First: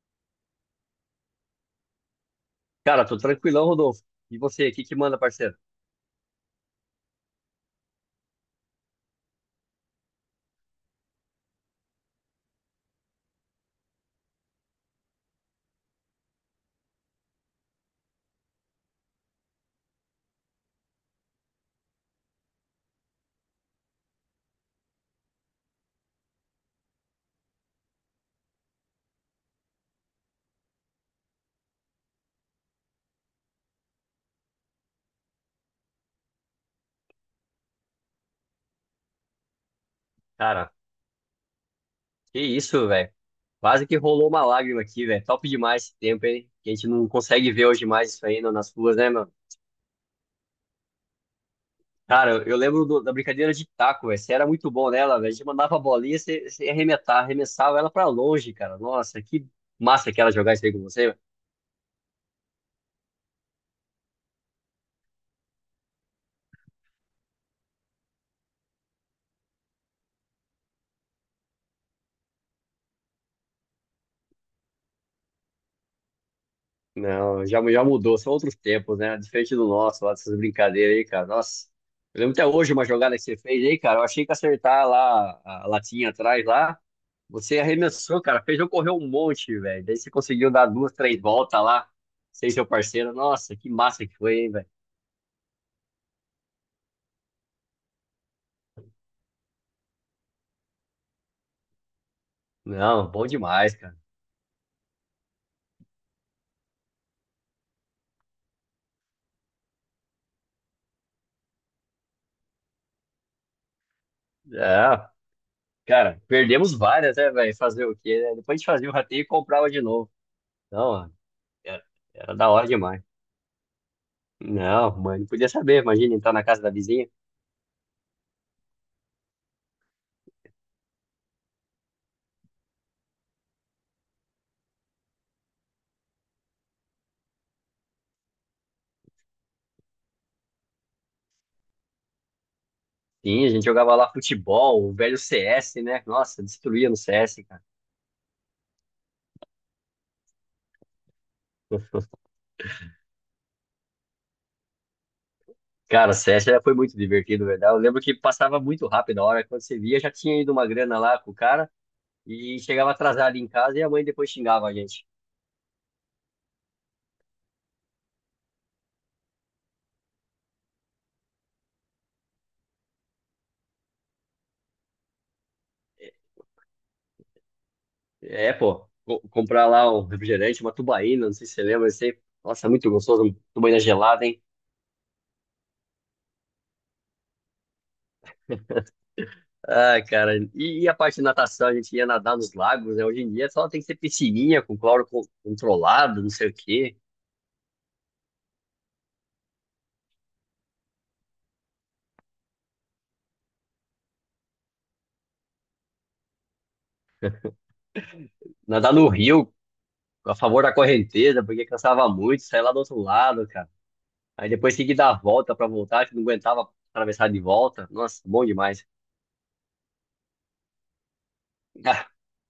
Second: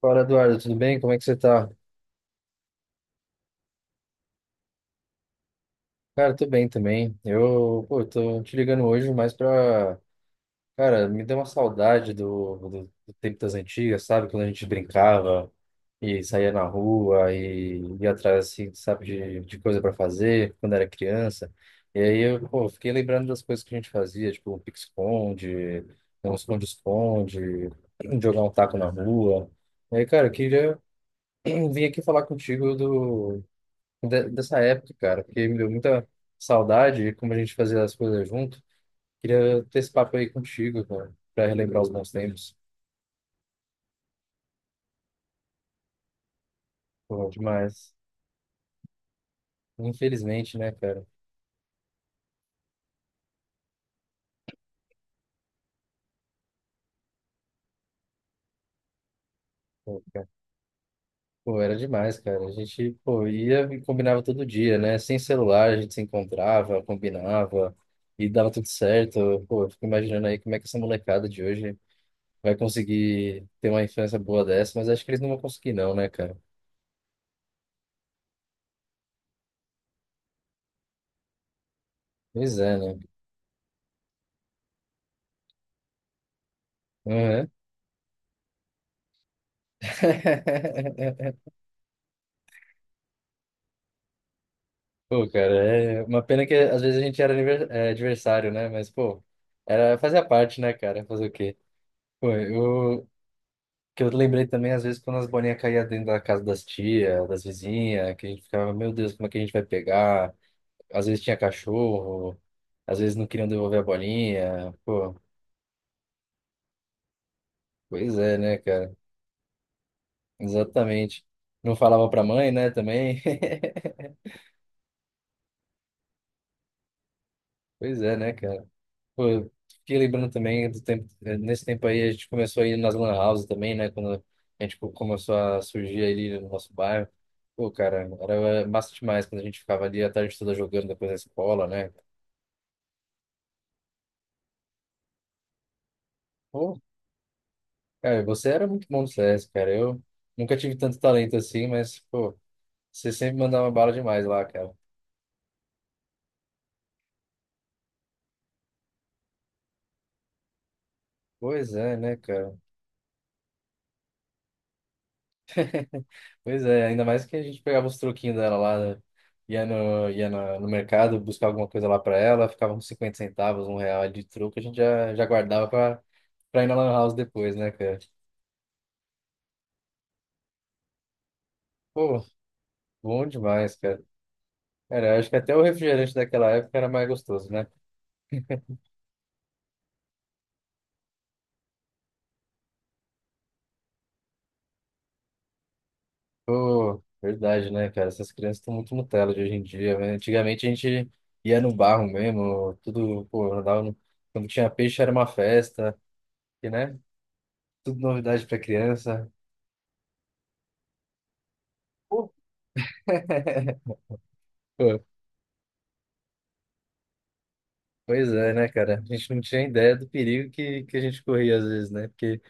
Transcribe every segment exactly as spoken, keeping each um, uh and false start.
Fala, Eduardo, tudo bem? Como é que você tá? Cara, tô tranquilão, Rodolfo. E você, o que que manda, parceiro? Cara, tô bem também. Eu, pô, tô te ligando hoje mais pra. Cara, me deu uma saudade do, do, do tempo das antigas, sabe? Quando a gente brincava e saía na rua e ia atrás, assim, sabe, de, de coisa pra fazer quando era criança. E aí eu, pô, fiquei lembrando das coisas que a gente fazia, tipo um pique-esconde, um esconde-esconde, jogar um taco na rua. E aí, cara, eu queria vir aqui falar contigo de- dessa época, cara, porque me deu muita saudade e como a gente fazia as coisas junto. Queria ter esse papo aí Cara, contigo, cara, pra relembrar os bons que tempos. isso, velho. Quase que rolou uma lágrima aqui, velho. Top demais esse tempo, hein? Que a gente não Pô, consegue ver hoje demais. mais isso aí no- nas ruas, né, mano? Infelizmente, né, cara? Cara, eu eu lembro do- da brincadeira de taco, velho. Você era muito bom nela, velho. A gente mandava a bolinha, você, você ia arrematar, arremessava ela pra longe, cara. Nossa, que Pô, massa que cara. era jogar isso aí com você. Pô, era demais, cara. A gente, pô, ia e combinava todo dia, né? Sem celular, a gente se encontrava, combinava e dava tudo certo. Pô, eu fico imaginando aí como é que essa molecada de hoje vai conseguir ter uma infância boa dessa, mas acho que eles não vão conseguir, não, né, cara? Não, já, já mudou, são outros tempos, né? Diferente do nosso, lá dessas brincadeiras aí, cara. Nossa, eu lembro até Pois hoje é, uma né? jogada que você fez aí, cara. Eu achei que acertar lá a latinha atrás lá. Uhum. Você arremessou, cara. Fez eu correr um monte, velho. Daí você conseguiu dar duas, três voltas lá. Sem seu parceiro. Nossa, que massa que foi, hein, velho. Pô, cara, é uma pena que às vezes a gente era aniver- é, adversário, né? Mas, pô, era, fazia parte, né, cara? Fazer o quê? Pô, eu, Não, bom demais, cara. que eu lembrei também, às vezes, quando as bolinhas caíam dentro da casa das tias, das vizinhas, que a gente ficava, meu Deus, como é que a gente vai pegar? Às vezes tinha cachorro, às vezes não queriam devolver a bolinha. É, Pô, cara, perdemos várias, né, velho? Fazer o pois quê, né? é, Depois né, a gente fazia o cara? rateio e comprava de novo. Não, Exatamente. Não era, falava pra era da mãe, hora né, demais. também. Não, mãe, não podia saber. Imagina entrar na casa da vizinha. Pois é, né, cara? Pô, eu fiquei lembrando também do tempo, eh, nesse tempo aí a gente começou a ir nas lan houses também, né? Quando a gente co- começou a surgir ali no nosso bairro. Pô, cara, era massa demais quando a gente ficava ali a tarde toda jogando depois da escola, né? Sim, a gente jogava lá futebol, o velho C S, né? Nossa, Pô, destruía no C S, cara. cara, você era muito bom no C S, cara. Eu nunca tive tanto talento assim, mas, pô, você sempre mandava bala demais lá, cara. Cara, C S já foi muito divertido, verdade. Eu lembro que passava muito rápido a hora. Quando você via, já tinha ido uma grana lá com o cara Pois é, né, cara? e chegava atrasado em casa e a mãe depois xingava a gente. Pois é, ainda mais que a gente pegava os troquinhos dela lá, né? ia no, ia na- No mercado buscar alguma coisa lá pra ela, ficava uns cinquenta centavos, um real de troco, a gente já, já guardava pra, pra ir na Lan House depois, né, cara? É, pô, co- comprar lá um refrigerante, uma tubaína, não sei se você lembra, isso aí. Pô, Nossa, muito gostoso, bom uma demais, tubaína cara. gelada, hein? Cara, eu acho que até o refrigerante daquela época era mais gostoso, né? Ah, cara, e, e a parte de natação, a gente ia nadar nos lagos, né? Hoje em dia só tem que ser piscininha com cloro co- controlado, não sei o quê. Pô, verdade, né, cara? Essas crianças estão muito Nutella de hoje em dia, né? Antigamente a gente ia no barro mesmo, tudo, pô, andava no. Quando tinha peixe era uma festa, e, né? Tudo novidade pra Nadar no criança. rio, a favor da correnteza, porque cansava muito, saía lá do outro lado, cara. Aí depois tinha que Pô, dar a volta pra voltar, que não aguentava atravessar de volta. Nossa, pois bom é, né, demais. cara? A gente não tinha ideia do perigo que, que a gente corria às vezes, né? Ah, Porque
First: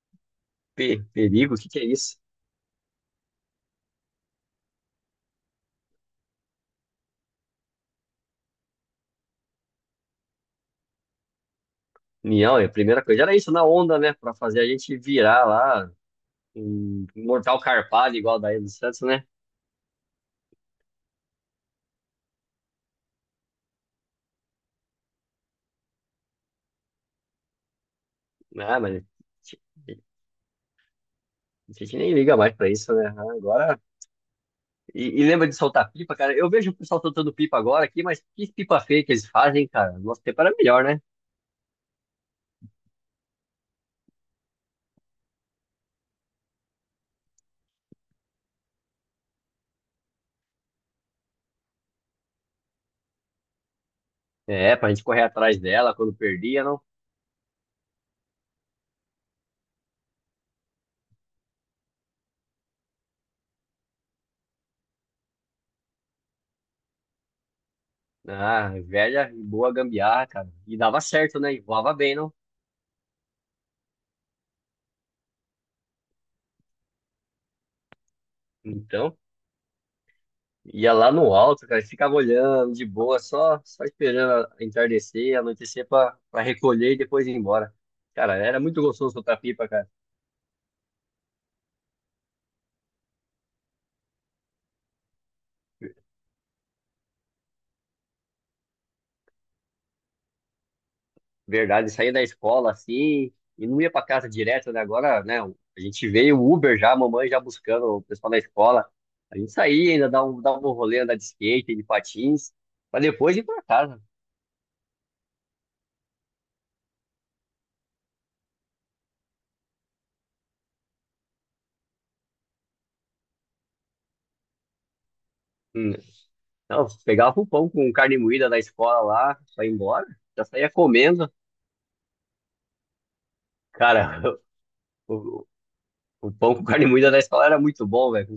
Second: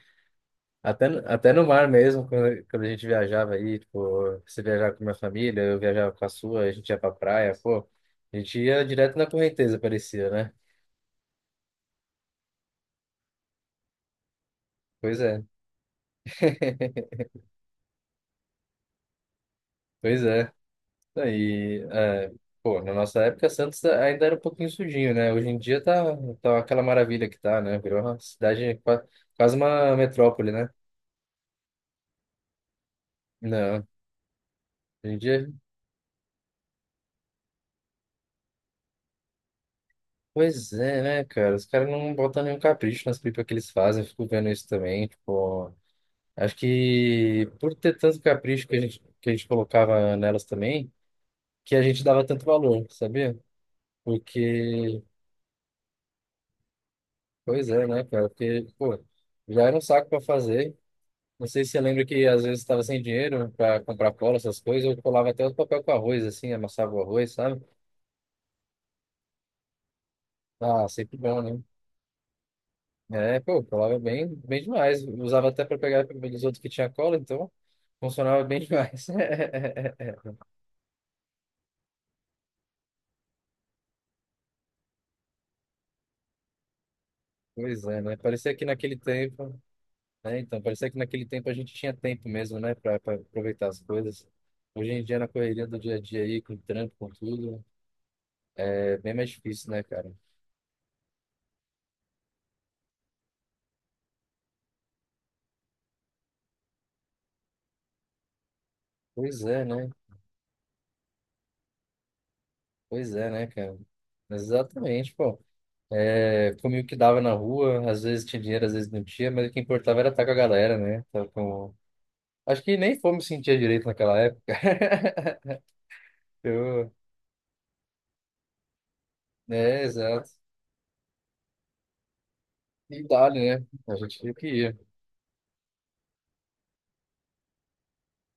pe- até, no- até perigo, o no que que é mar isso? mesmo, quando, quando a gente viajava aí, tipo, você viajava com a minha família, eu viajava com a sua, a gente ia pra praia, pô, a gente ia direto na correnteza, parecia, né? Não, a primeira coisa era isso na onda, né? Pra fazer a gente Pois é, virar lá, um mortal carpado igual daí do Santos, né? pois é. Aí, é, pô, na nossa época, Santos ainda era um pouquinho sujinho, né? Hoje em dia tá, tá aquela maravilha que tá, né? Virou uma cidade, Ah, mas qua- quase uma metrópole, né? a gente nem liga mais pra isso, né? Ah, agora. Não, hoje em E, e lembra dia. de soltar pipa, cara? Eu vejo o pessoal soltando pipa agora aqui, mas que pipa feia que eles fazem, cara. Nosso tempo era Pois melhor, né? é, né, cara? Os caras não botam nenhum capricho nas pipas que eles fazem, eu fico vendo isso também. Tipo, acho que por ter tanto capricho que a gente, que a gente colocava nelas também, que a gente dava tanto valor, sabia? É, pra Porque, gente correr atrás dela quando perdia, não? pois é, né, cara? Porque, pô, já era um saco pra fazer. Não sei se você lembra que às vezes estava sem dinheiro pra comprar cola, essas coisas, eu colava até o papel com arroz, assim, amassava o arroz, sabe? Ah, velha e boa gambiarra, cara. E Ah, dava sempre certo, bom, né? E né? voava bem, não? É, pô, colava bem, bem demais. Usava até para pegar os outros que tinha cola, então funcionava bem demais. Então, ia lá no alto, cara, e ficava olhando de boa, só, só esperando a- entardecer, anoitecer pra, pra recolher e depois ir embora. Pois é, né? Cara, Parecia era que muito naquele gostoso soltar tempo, pipa, cara. né? Então, parecia que naquele tempo a gente tinha tempo mesmo, né, para aproveitar as coisas. Hoje em dia, na correria do dia a dia aí, com trampo, com tudo, é bem mais difícil, né, cara? Verdade, saía da escola assim e não ia pra casa direto, né? Agora, né? A gente veio o Uber já, a mamãe já buscando o pessoal da escola. A Pois gente é, né? saía, ainda dava um, dava um rolê, andar de skate, de patins, pra Pois é, depois ir né, pra cara? casa. Mas, exatamente, pô. É, comia o que dava na rua, às vezes tinha dinheiro, às vezes não tinha, mas o que importava era estar com a galera, né? Tá com. Acho que nem fome sentia direito naquela época. Hum. Não, Eu. pegava o pão com carne moída da escola lá, só ia É, embora, exato. já saía comendo. E dali, né? A gente Cara, viu que ia. o, o pão com carne moída da escola era muito bom, velho. Com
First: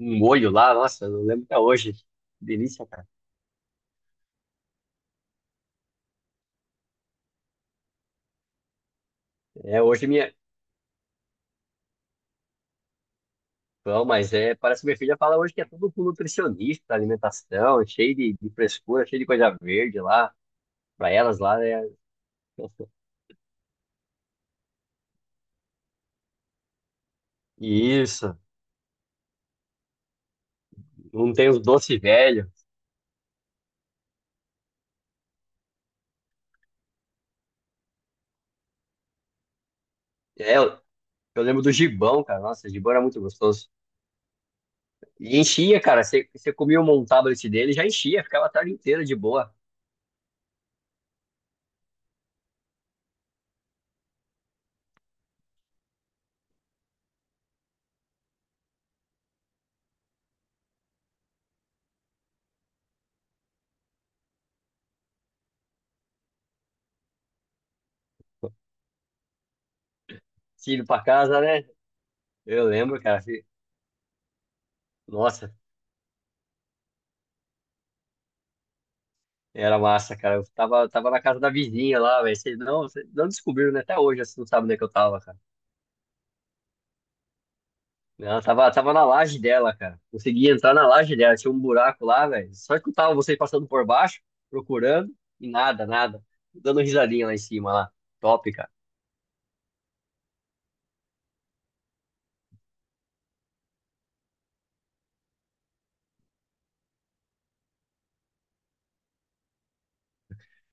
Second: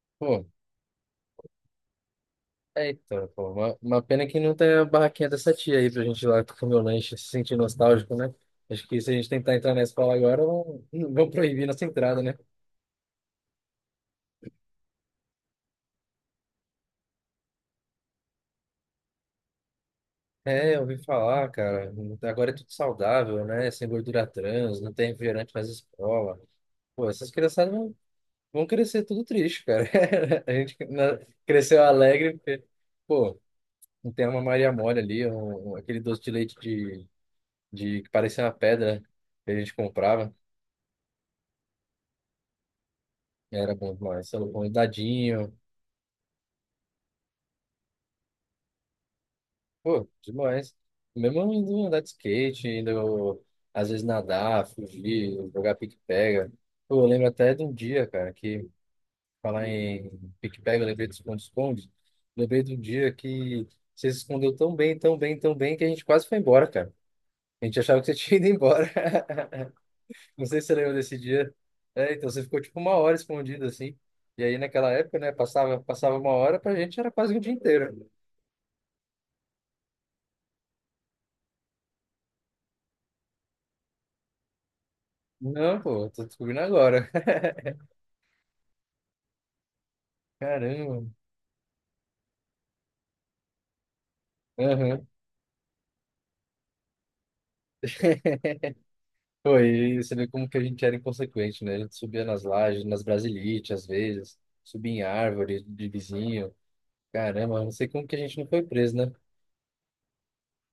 um Pô, molho lá, nossa, eu não lembro até hoje. Delícia, é cara. então, pô. Uma, uma pena que não tem a barraquinha dessa tia aí pra gente ir lá comer o lanche, se sentir nostálgico, né? Acho que se a gente tentar entrar na É, hoje escola minha. agora, vão, vão proibir nossa entrada, né? Não, mas é, parece que minha filha fala hoje que é tudo com nutricionista, alimentação, cheio de, de frescura, cheio de coisa verde lá, É, eu ouvi pra elas falar, lá, né? cara. Agora é tudo saudável, né? Sem gordura trans, não tem refrigerante nas escolas. Pô, essas criançadas vão, Isso, vão crescer tudo triste, cara. A gente na- não tem os cresceu doce alegre, velho. porque, pô. Não tem uma Maria Mole ali, um, um- aquele doce de leite de, de que parecia uma pedra que a gente comprava. É, eu, eu lembro do gibão, cara. Nossa, o gibão era muito gostoso. Era bom demais. Sei lá, um E dadinho. enchia, cara. Você você comia um tablet dele, já enchia, ficava a tarde inteira de boa. Pô, demais. Mesmo indo andar de skate, indo às vezes nadar, fugir, jogar pique-pega. Pô, eu lembro até de um dia, cara, que falar em pique-pega, eu lembrei do esconde-esconde. Lembrei de um dia que você se escondeu tão bem, tão bem, tão bem que a gente quase foi embora, cara. A gente achava que você tinha ido embora. Não sei se você Filho lembra pra desse casa, dia. né? É, então você ficou Eu tipo uma lembro, hora cara. fi- escondido assim. E aí naquela época, né, Nossa, passava, passava uma hora, pra gente era quase o dia inteiro. era massa, cara. Eu tava, tava na casa da vizinha lá, velho. Vocês não, vocês não descobriram, né? Até hoje, assim, não sabem onde é que eu tava, cara. Não, pô, tô descobrindo agora. Ela tava, tava na laje dela, cara. Consegui entrar na Caramba. laje dela, tinha um buraco lá, velho. Só escutava vocês passando por baixo, Aham. procurando, e nada, nada. Dando risadinha lá em cima, lá. Top, cara. Pô, e você vê como que a gente era inconsequente, né? A gente subia nas lajes, nas brasilites às vezes, subia em árvore de vizinho. Caramba, eu não sei como que a gente não foi preso, né?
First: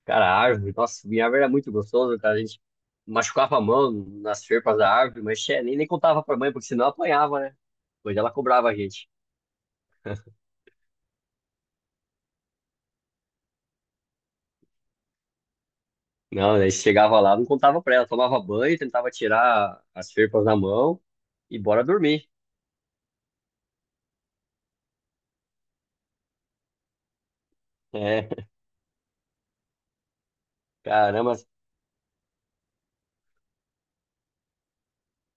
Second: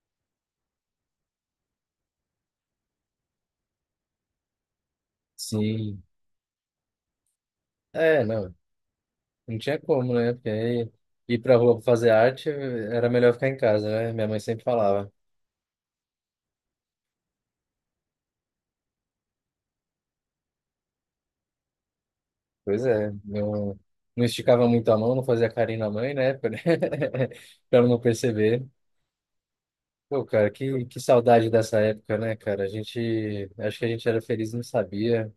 Cara, a árvore, nossa, minha árvore era muito gostosa, cara. A gente machucava a mão nas ferpas da árvore, mas che- nem, nem Sim. contava pra mãe, porque senão apanhava, né? Pois É, ela não, cobrava a gente. não tinha como, né? Porque aí ir pra rua pra fazer arte era melhor ficar em casa, né? Minha mãe sempre falava. Não, daí chegava lá, não contava pra ela, tomava banho, tentava tirar as ferpas da mão e bora dormir. Pois é, não, não esticava muito a mão, não fazia carinho na mãe na época, né? Pra ela não É, perceber. Pô, cara, que, que caramba, saudade dessa época, né, cara? A gente, acho que a gente era feliz, e não sabia,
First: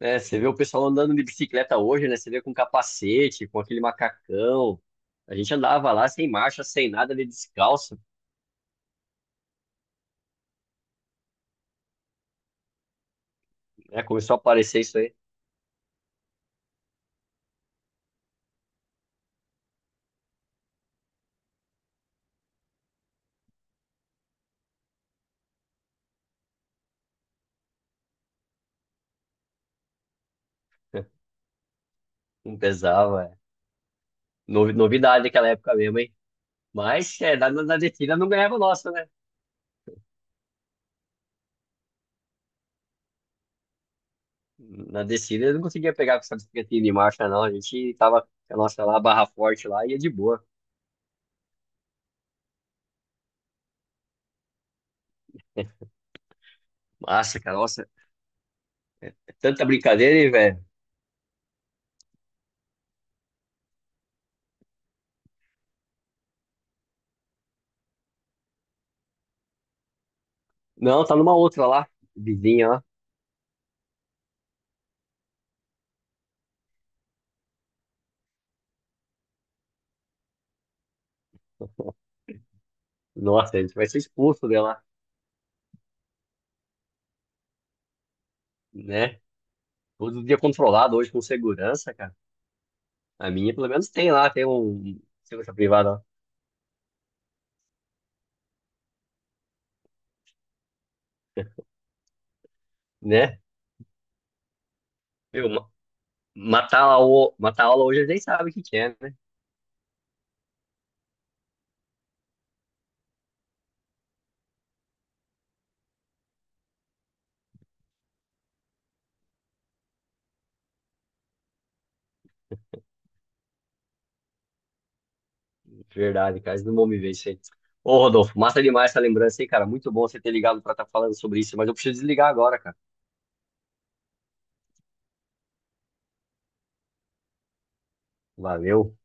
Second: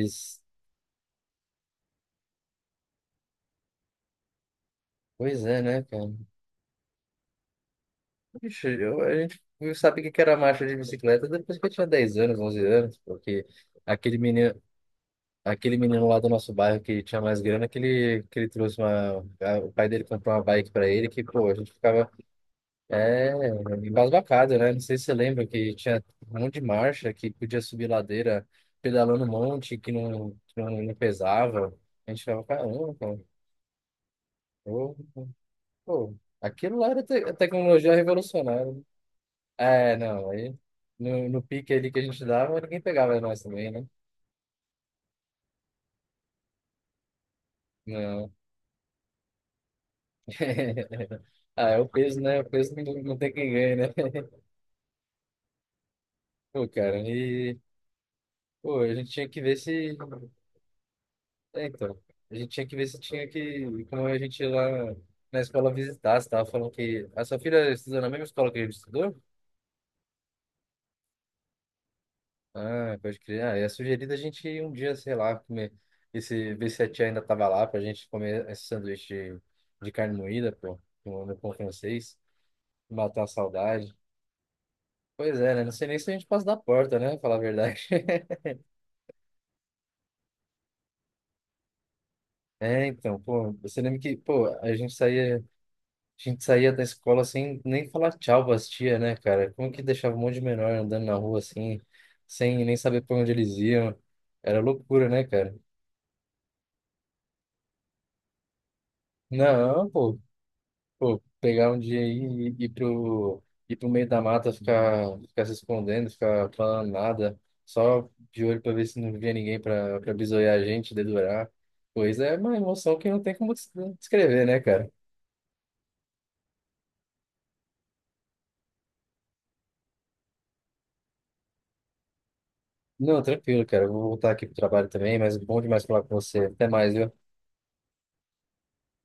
né? Você vê o pessoal andando de bicicleta hoje, né? Você vê com capacete, com aquele macacão. A pois gente é, né, andava lá cara? sem marcha, sem nada, ali descalço, Ixi, eu, a gente sabe o que que era marcha de bicicleta depois que eu tinha dez anos, onze anos, porque né? aquele Começou a menino, aparecer isso aí. aquele menino lá do nosso bairro que tinha mais grana, que ele, que ele trouxe uma, a- o pai dele comprou uma bike pra ele, que, pô, a gente ficava É, embasbacado, né? Não sei se você lembra que tinha um monte de marcha que podia subir ladeira pedalando um monte que não, que não, não pesava. A gente ficava, Não caramba, cara, pesava, é. Novi- pô, Novidade daquela época mesmo, hein? pô, aquilo lá era Mas te é, na, na na tecnologia descida não ganhava o revolucionária. nosso, né? É, não, aí no, no pique ali que a gente dava, ninguém pegava nós também, né? Na descida eu não conseguia pegar com essa bicicletinha de marcha, não. A gente tava Não. com a nossa lá, barra forte lá, ia de boa. Ah, é o peso, né? O peso não, não tem quem ganha, né? Pô, cara, Massa, cara, e nossa, pô, a gente tinha é que ver tanta se brincadeira, hein, velho? É, então, a gente tinha que ver se tinha que, como a gente ia lá na escola visitar, você tava falando que a sua filha estudou na mesma escola que a gente estudou? Não, tá numa outra lá, vizinha lá. Ah, pode crer. Ah, é sugerido a gente ir um dia, sei lá, comer, esse, ver se a tia ainda tava lá pra gente comer esse sanduíche de, de carne moída, pô, no no pão francês, matar a Nossa, a gente vai saudade. ser expulso dela, Pois é, né? Não sei nem se a gente passa da porta, né? Falar a verdade. né? Todo dia controlado hoje com segurança, cara. É, então, A pô, minha, pelo você menos, lembra tem que, lá, tem pô, a gente um saía. segurança privada, lá, A gente saía da escola sem nem falar tchau pras tia, né, cara? Como que deixava um monte de menor andando na rua assim, sem nem saber pra onde né? eles iam? Era loucura, né, Meu, cara? ma- matar a, o- matar a aula hoje, a gente sabe o que que é, né? Não, pô, pô, pegar um dia aí e ir pro, ir pro meio da mata, ficar, ficar se escondendo, ficar falando nada, só de olho pra ver se não via ninguém pra, pra, bisoiar a gente, dedurar. Pois é, uma emoção que não tem como des- descrever, né, cara? Verdade, cara, eles não vão me vencer. Ô, Rodolfo, massa demais essa lembrança aí, cara. Muito bom você ter ligado pra estar falando sobre isso, mas eu preciso desligar agora, cara. Não, tranquilo, cara. Eu vou voltar aqui pro trabalho também, mas bom demais falar com você. Até mais, viu? Valeu.